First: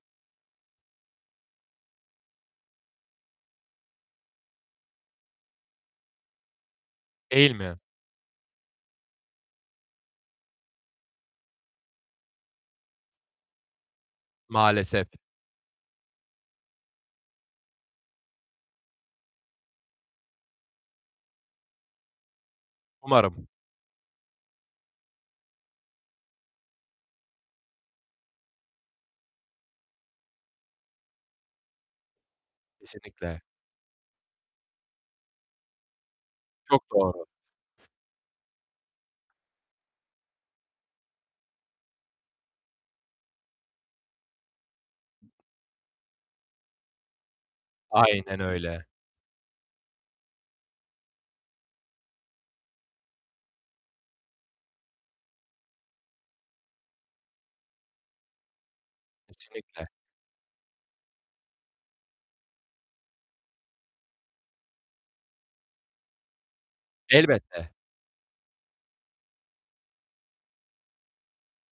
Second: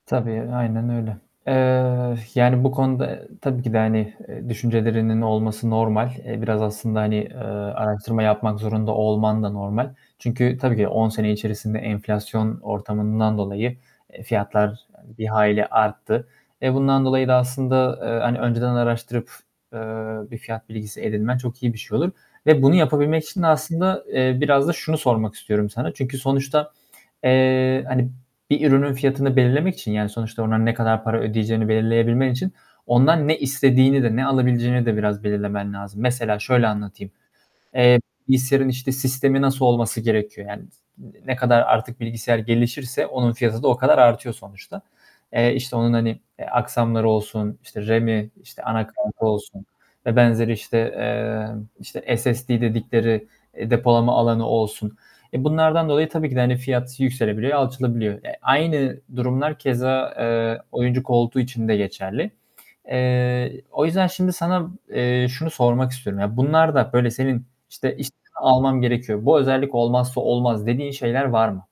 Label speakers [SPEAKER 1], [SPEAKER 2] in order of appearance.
[SPEAKER 1] Tabii, aynen öyle. Eee, yani, bu konuda e, tabii ki de, hani e, düşüncelerinin olması normal. Eee, biraz aslında, hani, eee,
[SPEAKER 2] Değil mi?
[SPEAKER 1] araştırma yapmak zorunda olman da normal. Çünkü tabii ki 10 sene içerisinde enflasyon ortamından dolayı, eee, fiyatlar,
[SPEAKER 2] Maalesef.
[SPEAKER 1] hani, bir hayli arttı. Eee, bundan dolayı da aslında, eee, hani, önceden araştırıp, eee, bir fiyat bilgisi edinmen çok iyi bir şey olur. Ve bunu yapabilmek için
[SPEAKER 2] Umarım.
[SPEAKER 1] de aslında, eee, biraz da şunu sormak istiyorum sana. Çünkü sonuçta, eee, hani, bir ürünün fiyatını belirlemek için yani sonuçta onların ne kadar para ödeyeceğini belirleyebilmen için; ondan ne
[SPEAKER 2] Kesinlikle.
[SPEAKER 1] istediğini de, ne alabileceğini de biraz belirlemen lazım. Mesela şöyle
[SPEAKER 2] Çok
[SPEAKER 1] anlatayım:
[SPEAKER 2] doğru.
[SPEAKER 1] Eee, bilgisayarın, işte, sistemi nasıl olması gerekiyor? Yani, s ne kadar artık bilgisayar gelişirse onun fiyatı da o kadar artıyor sonuçta. Eee, işte onun, hani e, aksamları olsun, işte RAM'i,
[SPEAKER 2] Aynen
[SPEAKER 1] işte
[SPEAKER 2] öyle.
[SPEAKER 1] ana kartı olsun vb. işte, eee, işte SSD dedikleri e, depolama alanı olsun; eee, bunlardan dolayı tabii ki de hani fiyat yükselebiliyor, alçalabiliyor. E, aynı durumlar
[SPEAKER 2] Kesinlikle.
[SPEAKER 1] keza, eee, oyuncu koltuğu için de geçerli. Eee, o yüzden şimdi sana, eee, şunu sormak istiyorum: Ya, bunlarda böyle senin,
[SPEAKER 2] Elbette.
[SPEAKER 1] "İşte, iş almam gerekiyor, bu özellik olmazsa olmaz." dediğin şeyler var mı?